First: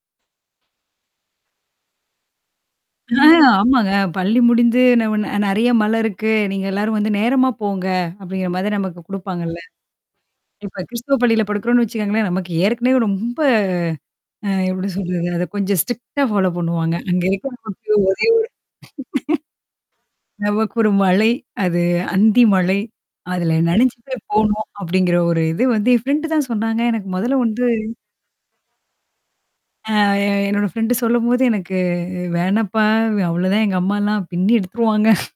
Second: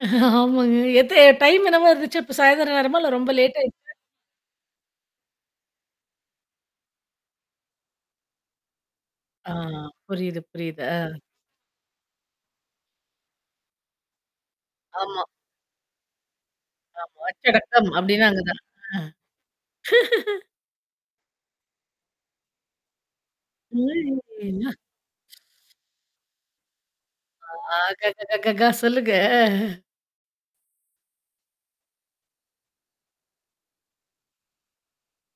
ஆமாங்க. எத்த எ டைம் என்னவா இருந்துச்சா? இப்ப சாயந்திரம் நேரமா இல்ல ஆ ரொம்ப லேட் ஆமாங்க. ஆயிருச்சா பள்ளி முடிச்சு ந நெறைய மழ இருக்கு. நீங்க எல்லாரும் வந்து நேரமா போங்க. அப்படிங்கிற மாதிரி நமக்கு ஆ குடுப்பாங்கள்ல. புரியுது இப்ப புரியுது. ஆ. கிறிஸ்துவ பள்ளியில படுக்கறோம்னு வச்சுக்கோங்களேன், நமக்கு ஏற்கனவே ரொம்ப அ எப்படி ஆமா. சொல்றது? அத கொஞ்சம் ஸ்ட்ரிக்ட்டா ஃபாலோ பண்ணுவாங்க. அங்க ஆமா.உச்ச இருக்கிற [unintelligible] கட்டம் அப்டின்னா அங்கதா நமக்கு ஒரு மழை, அது அந்தி மழை. அதுல நெனஞ்சுட்டே போணும், அப்படிங்கிற ஒரு இது [unintelligible] வந்து என் ஃப்ரெண்ட் தான் சொன்னாங்க. எனக்கு மொதல்ல வந்து ஆ க, க, க, க. சொல்லுங்க. அ அ என்னோட ஃப்ரெண்ட் சொல்லும்போது எனக்கு, வேணாப்பா அவ்ளோதான் எங்க அம்மலாம் பின்னி எடுத்துருவாங்க.